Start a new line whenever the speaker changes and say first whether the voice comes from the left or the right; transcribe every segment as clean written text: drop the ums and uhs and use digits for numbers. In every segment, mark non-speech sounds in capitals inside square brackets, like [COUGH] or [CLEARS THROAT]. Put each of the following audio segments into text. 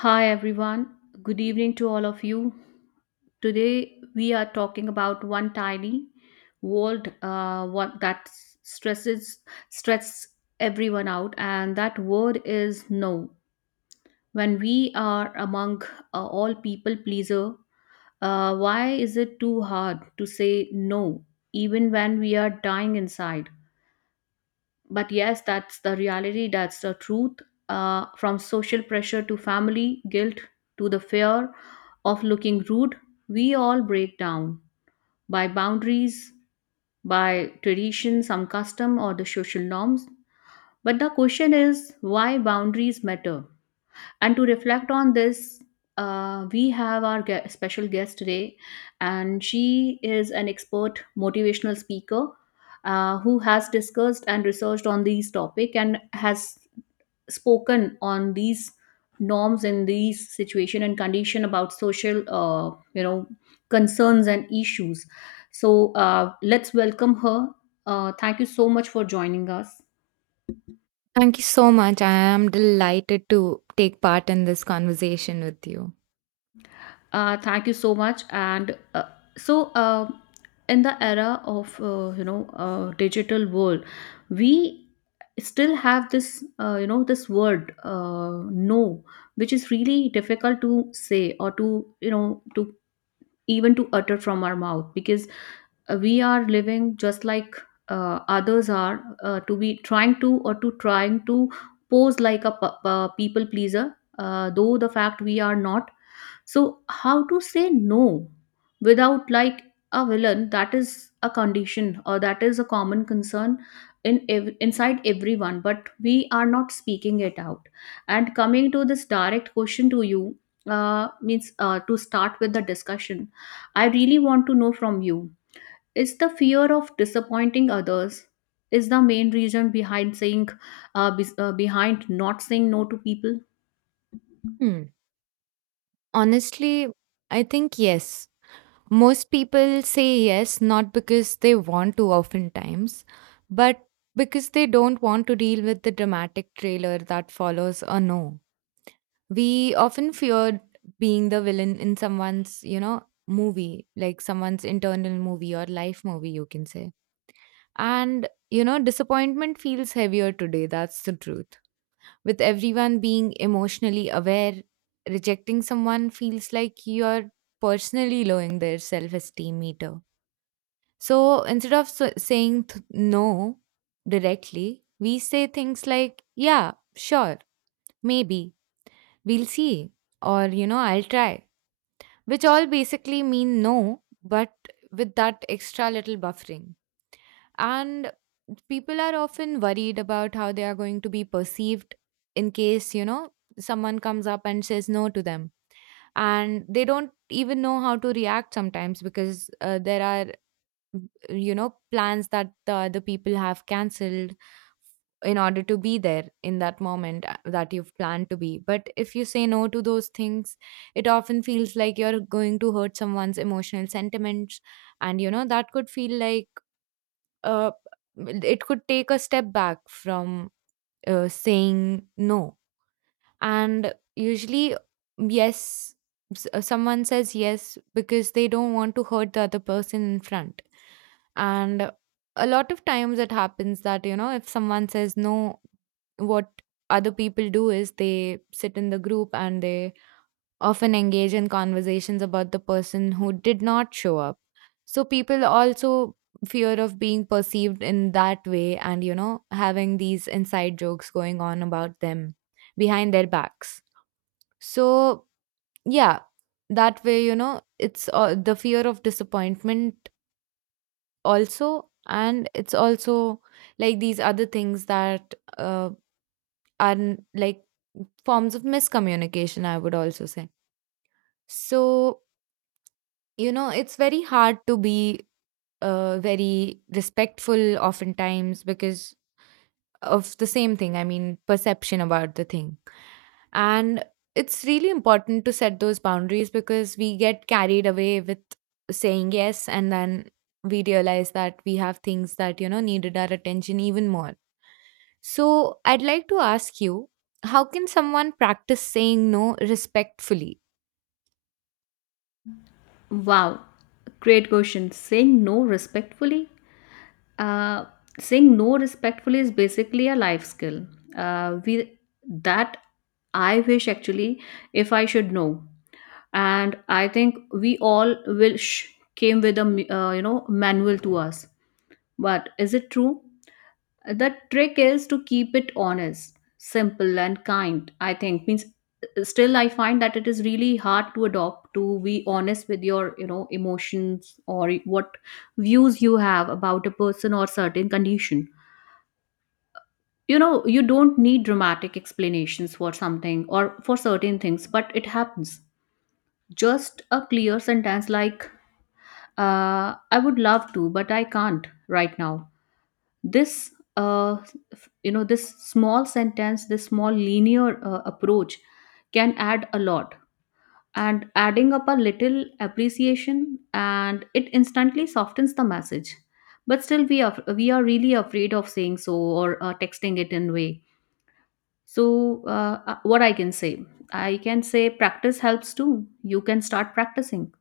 left: Hi everyone, good evening to all of you. Today we are talking about one tiny world what that stresses stress everyone out, and that word is no. When we are among all people pleaser, why is it too hard to say no, even when we are dying inside? But yes, that's the reality, that's the truth. Uh, from social pressure to family guilt to the fear of looking rude, we all break down by boundaries, by tradition, some custom or the social norms. But the question is, why boundaries matter, and to reflect on this, we have our special guest today, and she is an expert motivational speaker who has discussed and researched on these topic and has spoken on these norms in these situation and condition about social, concerns and issues. So let's welcome her. Thank you so much for joining us.
right: Thank you so much. I am delighted to take part in this conversation with you.
left: Thank you so much. And so, in the era of digital world, we still have this this word no, which is really difficult to say or to to even to utter from our mouth because we are living just like others are to be trying to or to trying to pose like a, people pleaser though the fact we are not. So, how to say no without like a villain? That is a condition, or that is a common concern in inside everyone. But we are not speaking it out. And coming to this direct question to you means to start with the discussion, I really want to know from you: is the fear of disappointing others is the main reason behind saying behind not saying no to people?
right: Hmm. Honestly, I think yes. Most people say yes not because they want to oftentimes, but because they don't want to deal with the dramatic trailer that follows a no. We often fear being the villain in someone's, you know, movie, like someone's internal movie or life movie, you can say. And, you know, disappointment feels heavier today. That's the truth with everyone being emotionally aware, rejecting someone feels like you're personally lowering their self esteem meter. So instead of no directly, we say things like, yeah, sure, maybe, we'll see, or, you know, I'll try, which all basically mean no, but with that extra little buffering, and people are often worried about how they are going to be perceived in case, you know, someone comes up and says no to them, and they don't even know how to react sometimes because there are, you know, plans that the other people have cancelled in order to be there in that moment that you've planned to be, but if you say no to those things, it often feels like you're going to hurt someone's emotional sentiments. And you know that could feel like, uh, it could take a step back from saying no. And usually, yes, someone says yes because they don't want to hurt the other person in front. And a lot of times it happens that, you know, if someone says no, what other people do is they sit in the group and they often engage in conversations about the person who did not show up. So people also fear of being perceived in that way and, you know, having these inside jokes going on about them behind their backs. So, yeah, that way, you know, it's the fear of disappointment also. And it's also like these other things that like forms of miscommunication, I would also say. So, you know, it's very hard to be very respectful oftentimes because of the same thing. I mean, perception about the thing. And it's really important to set those boundaries because we get carried away with saying yes, and then we realize that we have things that, you know, needed our attention even more. So, I'd like to ask you, how can someone practice saying no respectfully?
left: Wow, great question. Uh, saying no respectfully is basically a life skill. We that I wish, actually, if I should know, and I think we all came with a manual to us. But is it true? The trick is to keep it honest, simple and kind. I think means still I find that it is really hard to adopt, to be honest with your, you know, emotions, or what views you have about a person or certain condition. You know, you don't need dramatic explanations for something or for certain things, but it happens. Just a clear sentence like, I would love to but I can't right now. This uh, you know, this small sentence, this small linear approach can add a lot, and adding up a little appreciation, and it instantly softens the message. But still, we are really afraid of saying so or texting it in way. So what I can say, I can say practice helps too. You can start practicing.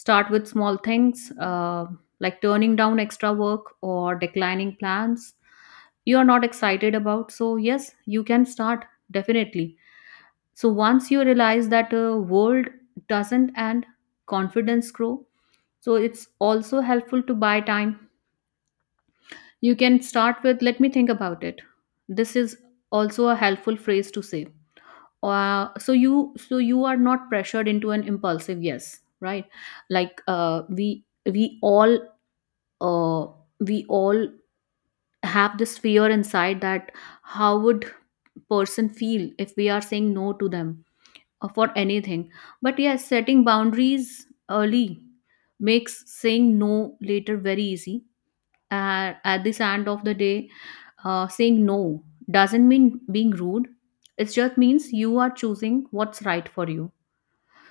left: Start with small things, like turning down extra work or declining plans you are not excited about. So, yes, you can start, definitely. So, once you realize that world doesn't end, confidence grow. So, it's also helpful to buy time. You can start with, let me think about it. This is also a helpful phrase to say, so you are not pressured into an impulsive yes, right? Like, uh, we all have this fear inside, that how would person feel if we are saying no to them or for anything. But yes, setting boundaries early makes saying no later very easy. At this end of the day, saying no doesn't mean being rude. It just means you are choosing what's right for you.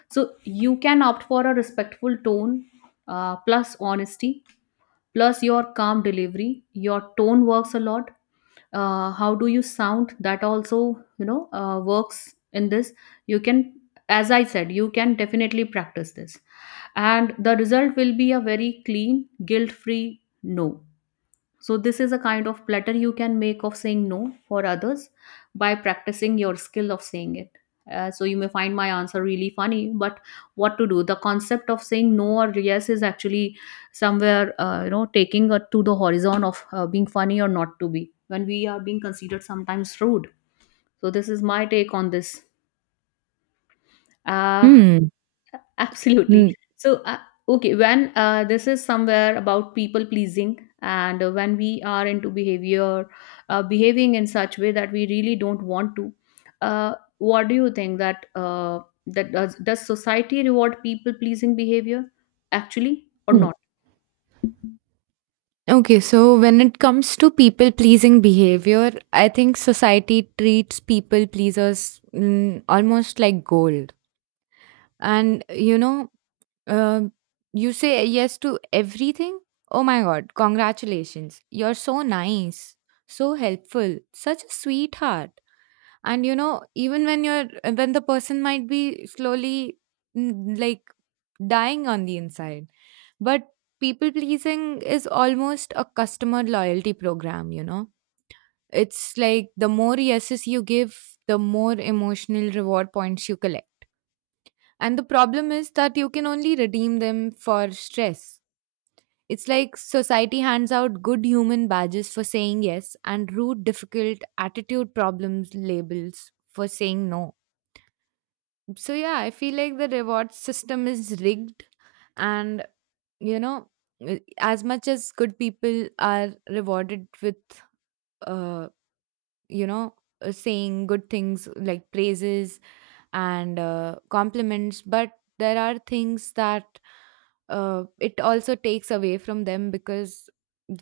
left: So you can opt for a respectful tone plus honesty, plus your calm delivery. Your tone works a lot. How do you sound, that also, you know, works in this. You can, as I said, you can definitely practice this, and the result will be a very clean, guilt free no. So, this is a kind of platter you can make of saying no for others by practicing your skill of saying it. So, you may find my answer really funny, but what to do? The concept of saying no or yes is actually somewhere, taking it to the horizon of being funny or not to be when we are being considered sometimes rude. So, this is my take on this. Uh,
right: Hmm.
left: Absolutely.
right: Mm.
left: So, okay, when this is somewhere about people pleasing, and when we are into behavior, behaving in such way that we really don't want to, what do you think that that does society reward people pleasing behavior, actually or
right: Mm.
left: not?
right: Okay, so when it comes to people pleasing behavior, I think society treats people pleasers, mm, almost like gold. And you know, Um, you say yes to everything? Oh my god, congratulations. You're so nice, so helpful, such a sweetheart. And you know, even when you're when the person might be slowly, mm, like dying on the inside. But people pleasing is almost a customer loyalty program, you know. It's like the more yeses you give, the more emotional reward points you collect. And the problem is that you can only redeem them for stress. It's like society hands out good human badges for saying yes, and rude, difficult attitude problems labels for saying no. So, yeah, I feel like the reward system is rigged. And, you know, as much as good people are rewarded with, uh, you know, saying good things like praises and compliments, but there are things that, it also takes away from them because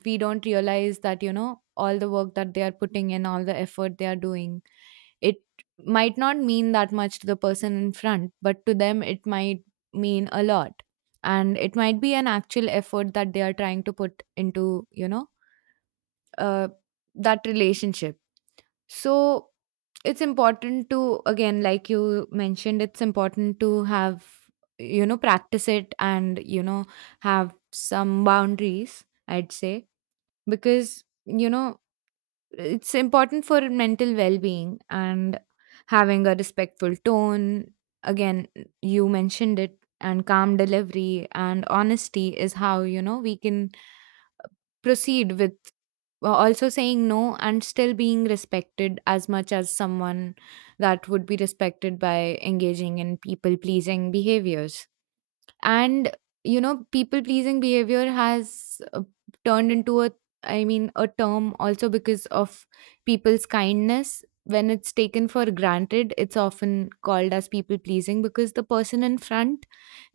right: we don't realize that, you know, all the work that they are putting in, all the effort they are doing, it might not mean that much to the person in front, but to them it might mean a lot. And it might be an actual effort that they are trying to put into, you know, uh, that relationship. So it's important, to again, like you mentioned, it's important to have, you know, practice it, and you know, have some boundaries, I'd say, because, you know, it's important for mental well-being, and having a respectful tone, again, you mentioned it, and calm delivery and honesty is how, you know, we can proceed with also saying no and still being respected as much as someone that would be respected by engaging in people pleasing behaviors. And you know, people pleasing behavior has turned into a, I mean, a term also because of people's kindness. When it's taken for granted, it's often called as people pleasing because the person in front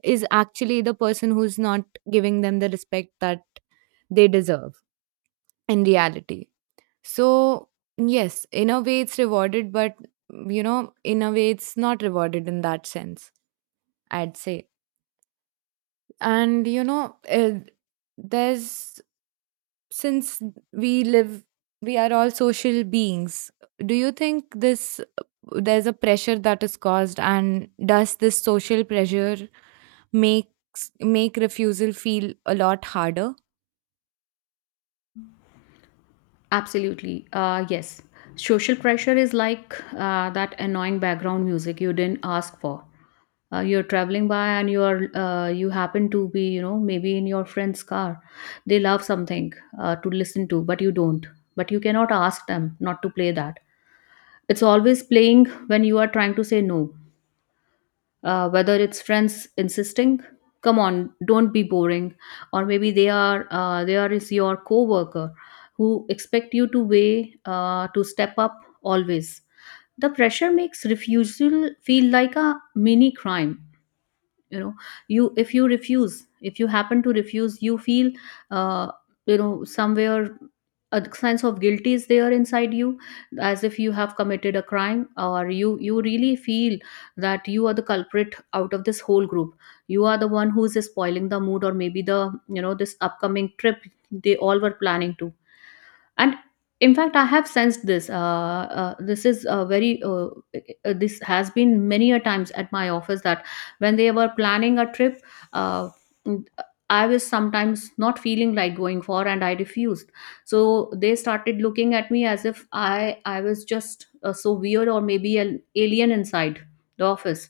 right: is actually the person who's not giving them the respect that they deserve, and reality. So, yes, in a way it's rewarded, but you know, in a way it's not rewarded in that sense, I'd say. And you know, there's, since we live, we are all social beings. Do you think this, there's a pressure that is caused, and does this social pressure make refusal feel a lot harder?
left: Absolutely. Yes. Social pressure is like that annoying background music you didn't ask for. You're traveling by, and you are you happen to be, you know, maybe in your friend's car. They love something to listen to, but you don't. But you cannot ask them not to play that. It's always playing when you are trying to say no, whether it's friends insisting, come on, don't be boring, or maybe they are there is your coworker who expect you to weigh to step up always. The pressure makes refusal feel like a mini crime. You know, you, if you refuse, if you happen to refuse, you feel uh, you know, somewhere a sense of guilt is there inside you, as if you have committed a crime, or you really feel that you are the culprit out of this whole group. You are the one who's spoiling the mood, or maybe the, you know, this upcoming trip they all were planning to. And in fact, I have sensed this. This is a very this has been many a times at my office, that when they were planning a trip, uh, I was sometimes not feeling like going for, and I refused. So they started looking at me as if I was just so weird or maybe an alien inside the office.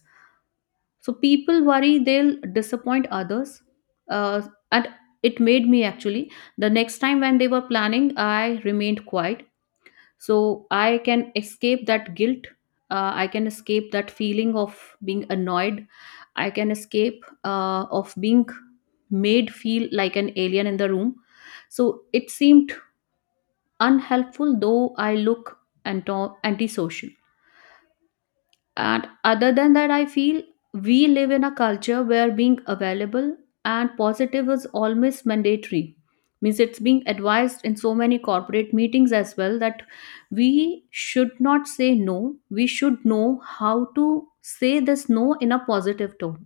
left: So people worry they'll disappoint others. uh, and it made me actually the next time when they were planning, I remained quiet, so I can escape that guilt. I can escape that feeling of being annoyed. I can escape of being made feel like an alien in the room. So it seemed unhelpful, though I look antisocial. And other than that, I feel we live in a culture where being available and positive is almost mandatory. Means it's being advised in so many corporate meetings as well that we should not say no. We should know how to say this no in a positive tone.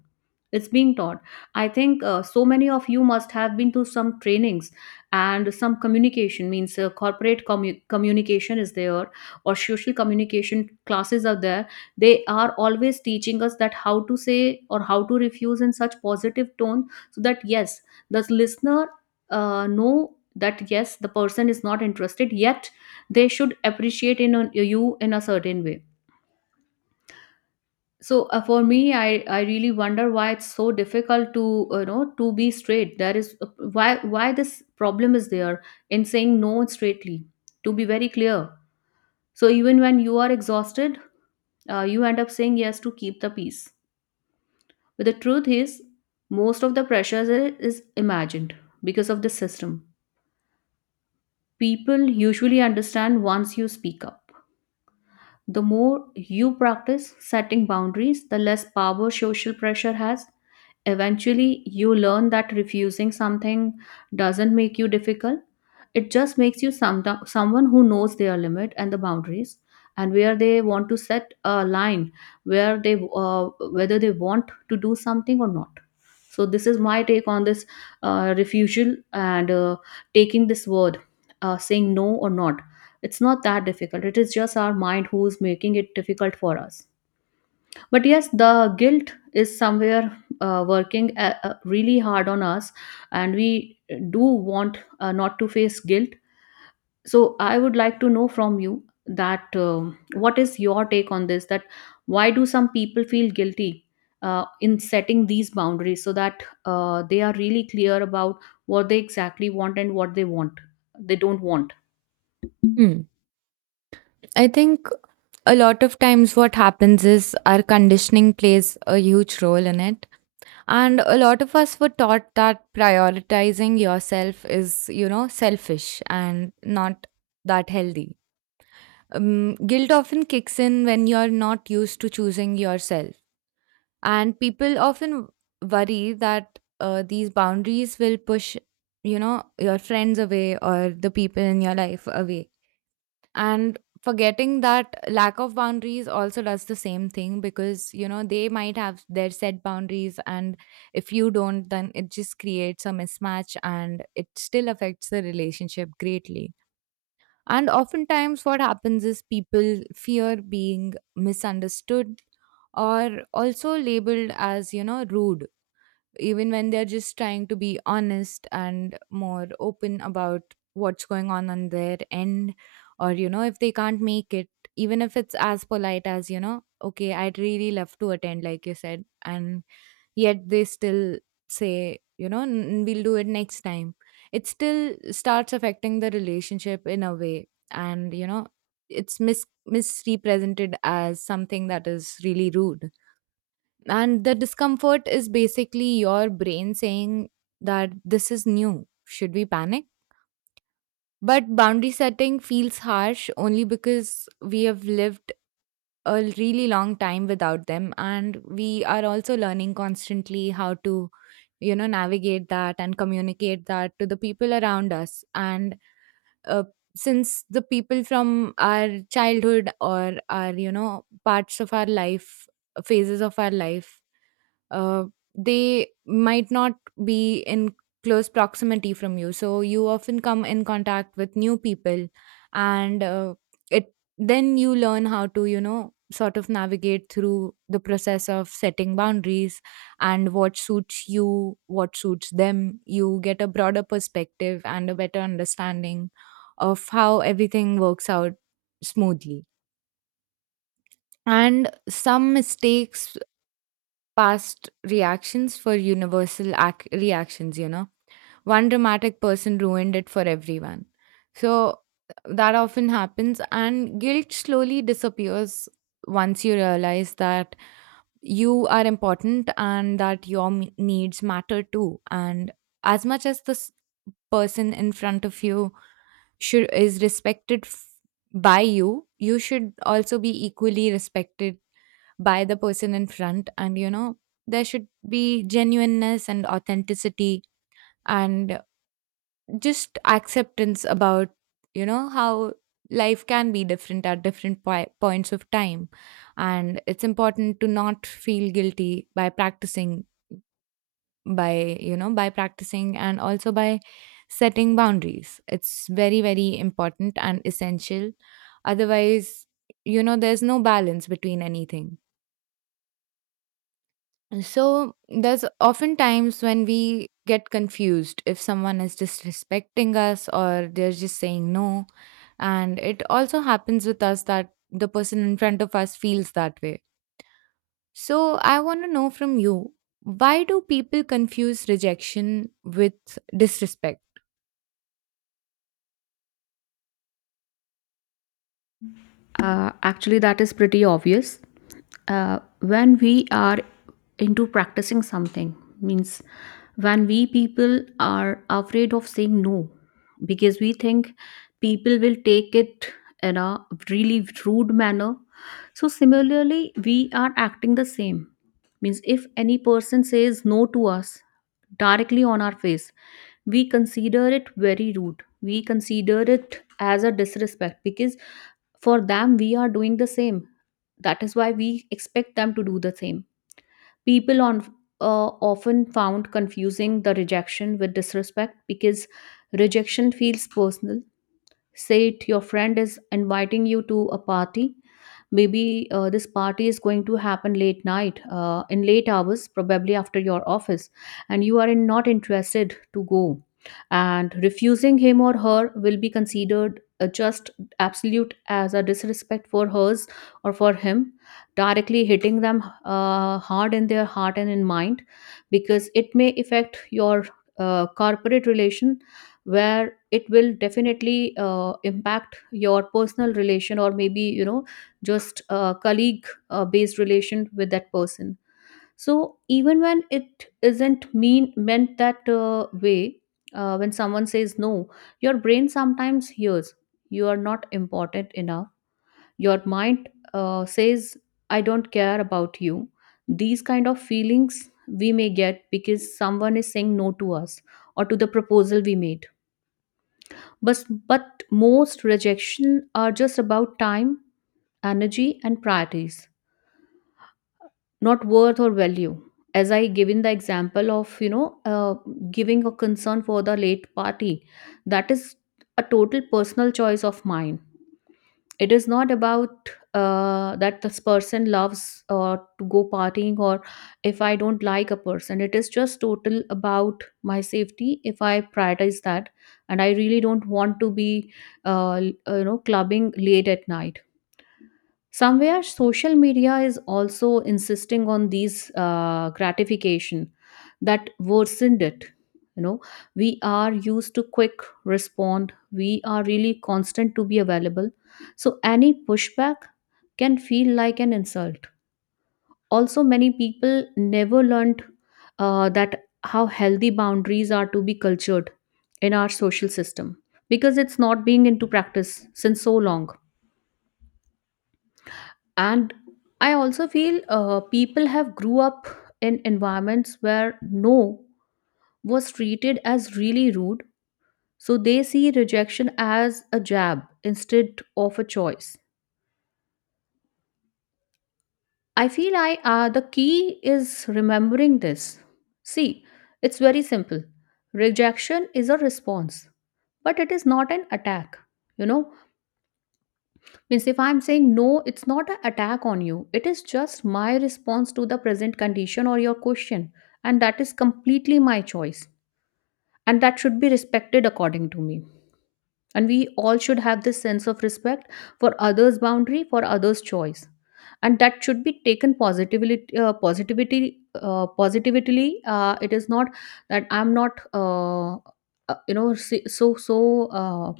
left: It's being taught. I think so many of you must have been to some trainings and some communication, means corporate communication is there, or social communication classes are there. They are always teaching us that how to say or how to refuse in such positive tone, so that yes, the listener know that yes, the person is not interested, yet they should appreciate in a, you in a certain way. So for me, I really wonder why it's so difficult to to be straight. There is why why this problem is there in saying no straightly, to be very clear. So even when you are exhausted, you end up saying yes to keep the peace. But the truth is, most of the pressure is imagined, because of the system. People usually understand once you speak up. The more you practice setting boundaries, the less power social pressure has. Eventually, you learn that refusing something doesn't make you difficult. It just makes you someone who knows their limit and the boundaries, and where they want to set a line, where they whether they want to do something or not. So this is my take on this, refusal and taking this word, saying no or not. It's not that difficult. It is just our mind who's making it difficult for us. But yes, the guilt is somewhere working really hard on us, and we do want not to face guilt. So I would like to know from you that what is your take on this? That why do some people feel guilty in setting these boundaries, so that they are really clear about what they exactly want, and what they want, they don't want.
right: I think a lot of times what happens is our conditioning plays a huge role in it. And a lot of us were taught that prioritizing yourself is, you know, selfish and not that healthy. Guilt often kicks in when you're not used to choosing yourself. And people often worry that these boundaries will push, you know, your friends away or the people in your life away, and forgetting that lack of boundaries also does the same thing, because you know, they might have their set boundaries, and if you don't, then it just creates a mismatch, and it still affects the relationship greatly. And oftentimes what happens is people fear being misunderstood or also labeled as, you know, rude, even when they're just trying to be honest and more open about what's going on their end, or you know, if they can't make it, even if it's as polite as, you know, okay, I'd really love to attend, like you said, and yet they still say, you know, we'll do it next time," it still starts affecting the relationship in a way. And you know, it's misrepresented as something that is really rude. And the discomfort is basically your brain saying that this is new. Should we panic? But boundary setting feels harsh only because we have lived a really long time without them. And we are also learning constantly how to, you know, navigate that and communicate that to the people around us. And uh, since the people from our childhood, or our, you know, parts of our life, phases of our life, uh, they might not be in close proximity from you, so you often come in contact with new people. And it, then you learn how to, you know, sort of navigate through the process of setting boundaries, and what suits you, what suits them. You get a broader perspective and a better understanding of how everything works out smoothly. And some mistakes, past reactions for universal reactions, you know. One dramatic person ruined it for everyone. So that often happens, and guilt slowly disappears once you realize that you are important and that your needs matter too. And as much as this person in front of you should is respected by you, you should also be equally respected by the person in front. And you know, there should be genuineness and authenticity and just acceptance about, you know, how life can be different at different points of time. And it's important to not feel guilty, by practicing, and also by setting boundaries. It's very very important and essential, otherwise, you know, there's no balance between anything. So there's often times when we get confused if someone is disrespecting us or they're just saying no, and it also happens with us that the person in front of us feels that way. So I want to know from you, why do people confuse rejection with disrespect?
left: Actually, that is pretty obvious. When we are into practicing something, means when we, people are afraid of saying no because we think people will take it in a really rude manner. So, similarly, we are acting the same. Means if any person says no to us directly on our face, we consider it very rude, we consider it as a disrespect because for them we are doing the same, that is why we expect them to do the same. People on uh, often found confusing the rejection with disrespect because rejection feels personal. Say it your friend is inviting you to a party, maybe this party is going to happen late night, in late hours probably after your office, and you are not interested to go, and refusing him or her will be considered just absolute as a disrespect for hers or for him, directly hitting them hard in their heart and in mind, because it may affect your corporate relation, where it will definitely impact your personal relation, or maybe just colleague based relation with that person. So even when it isn't meant that way, when someone says no, your brain sometimes hears you are not important enough. Your mind says, I don't care about you. These kind of feelings we may get because someone is saying no to us or to the proposal we made. But most rejection are just about time, energy, and priorities, not worth or value. As I given the example of, you know, giving a concern for the late party, that is a total personal choice of mine. It is not about that this person loves to go partying, or if I don't like a person, it is just total about my safety, if I prioritize that. And I really don't want to be clubbing late at night. Somewhere social media is also insisting on these gratification that worsened it, you know. We are used to quick respond, we are really constant to be available, so any pushback can feel like an insult. Also, many people never learned that how healthy boundaries are to be cultured in our social system, because it's not being into practice since so long. And I also feel people have grew up in environments where no was treated as really rude, so they see rejection as a jab instead of a choice. I feel I the key is remembering this. See, it's very simple. Rejection is a response, but it is not an attack, you know. Means if I'm saying no, it's not an attack on you. It is just my response to the present condition or your question. And that is completely my choice. And that should be respected according to me. And we all should have this sense of respect for others' boundary, for others' choice. And that should be taken positively. It is not that I'm not, you know, so so. So, Uh,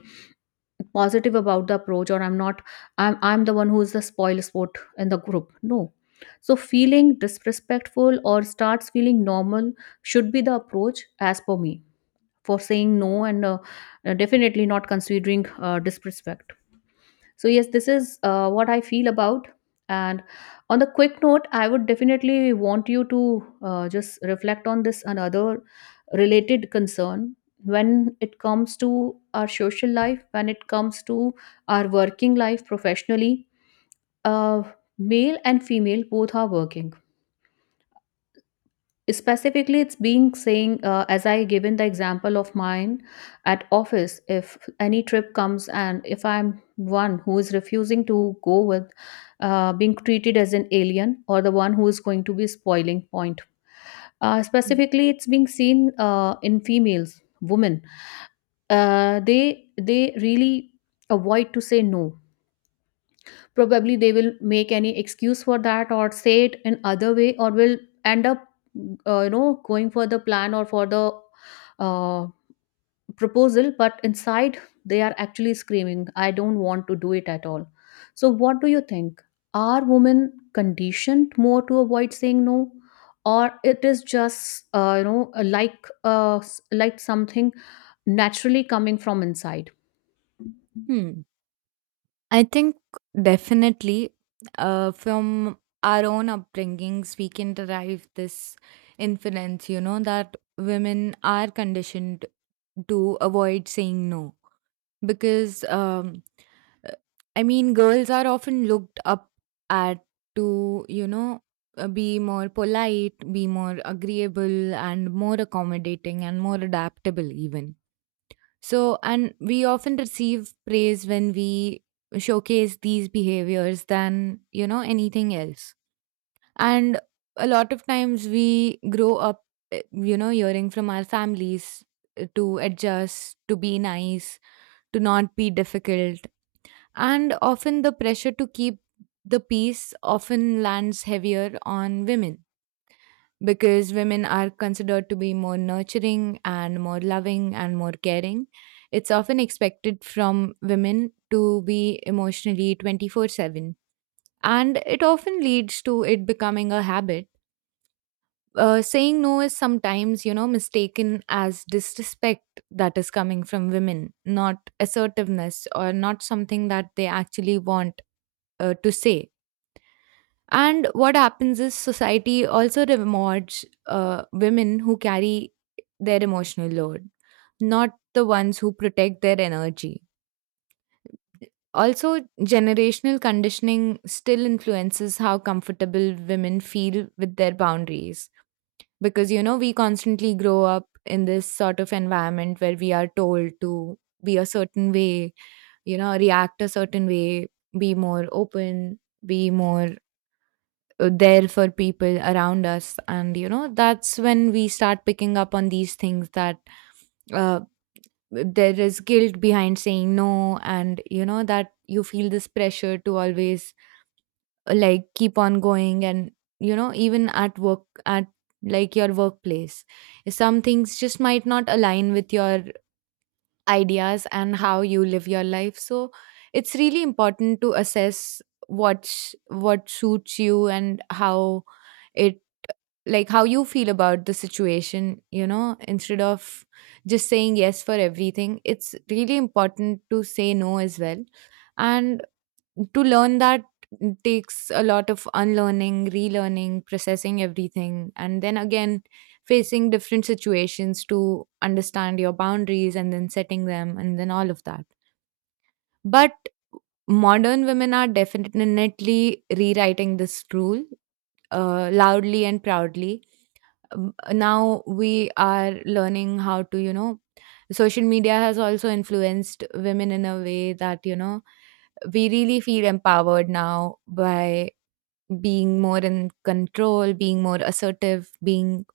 left: positive about the approach, or I'm not, I'm the one who's the spoil sport in the group. No. So feeling disrespectful or starts feeling normal should be the approach as per me for saying no, and definitely not considering disrespect. So yes, this is what I feel about. And on the quick note, I would definitely want you to just reflect on this another related concern. When it comes to our social life, when it comes to our working life professionally. Uh, Male and female both are working. Specifically, it's being saying, as I given the example of mine at office, if any trip comes and if I'm one who is refusing to go with, being treated as an alien or the one who is going to be spoiling point.
right: Mm.
left: Specifically, it's being seen in females, women. They really avoid to say no. Probably they will make any excuse for that, or say it in other way, or will end up going for the plan or for the uh, proposal, but inside they are actually screaming, I don't want to do it at all. So what do you think, are women conditioned more to avoid saying no, or it is just something naturally coming from inside?
right: Hmm. I think definitely from our own upbringings, we can derive this inference, you know, that women are conditioned to avoid saying no because, uh, I mean, girls are often looked up at to, you know, be more polite, be more agreeable, and more accommodating, and more adaptable, even. So, and we often receive praise when we showcase these behaviors than, you know, anything else. And a lot of times we grow up, you know, hearing from our families, to adjust, to be nice, to not be difficult. And often the pressure to keep the peace often lands heavier on women because women are considered to be more nurturing and more loving and more caring. It's often expected from women to be emotionally 24/7. And it often leads to it becoming a habit. Saying no is sometimes, you know, mistaken as disrespect that is coming from women, not assertiveness or not something that they actually want to say. And what happens is society also rewards women who carry their emotional load, not the ones who protect their energy. Also, generational conditioning still influences how comfortable women feel with their boundaries. Because, you know, we constantly grow up in this sort of environment where we are told to be a certain way, you know, react a certain way, be more open, be more, there for people around us. And you know, that's when we start picking up on these things, that uh, there is guilt behind saying no. And you know, that you feel this pressure to always, like keep on going. And you know, even at work, at like your workplace, some things just might not align with your ideas and how you live your life. So it's really important to assess what suits you, and how it, like how you feel about the situation, you know, instead of just saying yes for everything. It's really important to say no as well. And to learn that takes a lot of unlearning, relearning, processing everything, and then again facing different situations to understand your boundaries, and then setting them, and then all of that. But modern women are definitely rewriting this rule, loudly and proudly. Now we are learning how to, you know, social media has also influenced women in a way that, you know, we really feel empowered now by being more in control, being more assertive, being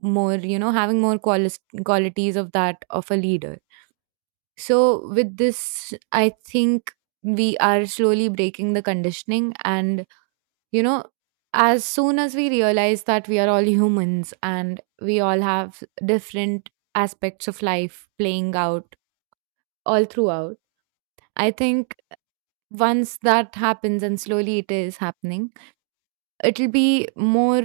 right: more, you know, having more qualities of that of a leader. So, with this, I think we are slowly breaking the conditioning. And you know, as soon as we realize that we are all humans and we all have different aspects of life playing out all throughout, I think once that happens, and slowly it is happening, it'll be more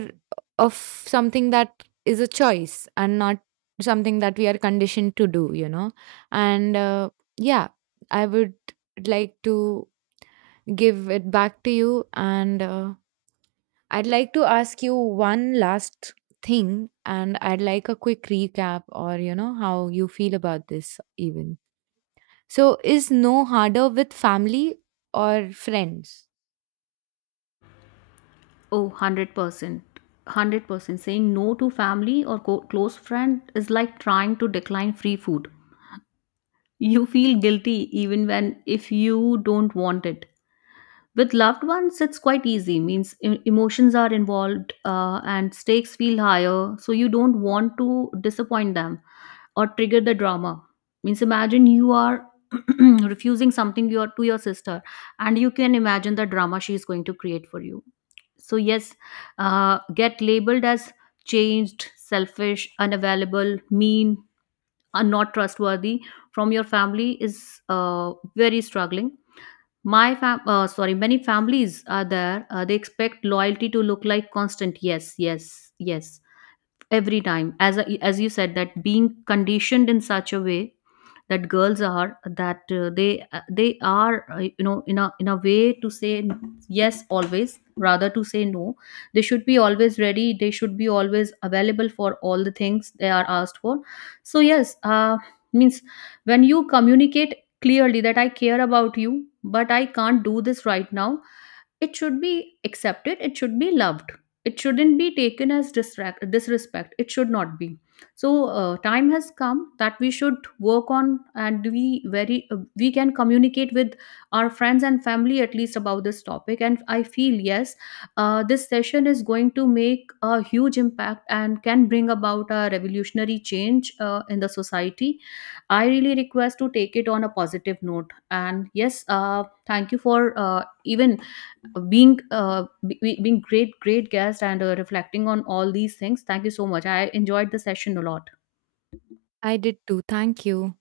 right: of something that is a choice and not something that we are conditioned to do, you know? And yeah, I would like to give it back to you. And I'd like to ask you one last thing, and I'd like a quick recap, or you know, how you feel about this, even. So, is no harder with family or friends?
left: Oh, 100%. 100%. Saying no to family or close friend is like trying to decline free food. You feel guilty even when if you don't want it. With loved ones, it's quite easy. Means emotions are involved, and stakes feel higher, so you don't want to disappoint them or trigger the drama. Means imagine you are [CLEARS THROAT] refusing something your to your sister, and you can imagine the drama she is going to create for you. So yes, get labeled as changed, selfish, unavailable, mean, and not trustworthy from your family is very struggling. My fam- sorry, many families are there. They expect loyalty to look like constant. Yes, yes, yes. Every time, as as you said, that being conditioned in such a way that girls are, that they are, in a way to say yes always rather to say no. They should be always ready, they should be always available for all the things they are asked for. So yes, means when you communicate clearly that I care about you but I can't do this right now, it should be accepted, it should be loved, it shouldn't be taken as disrespect. It should not be. So time has come that we should work on, and we very we can communicate with our friends and family at least about this topic, and I feel yes, this session is going to make a huge impact and can bring about a revolutionary change in the society. I really request to take it on a positive note, and yes, thank you for even being being great guest, and reflecting on all these things. Thank you so much, I enjoyed the session a lot.
right: I did too. Thank you.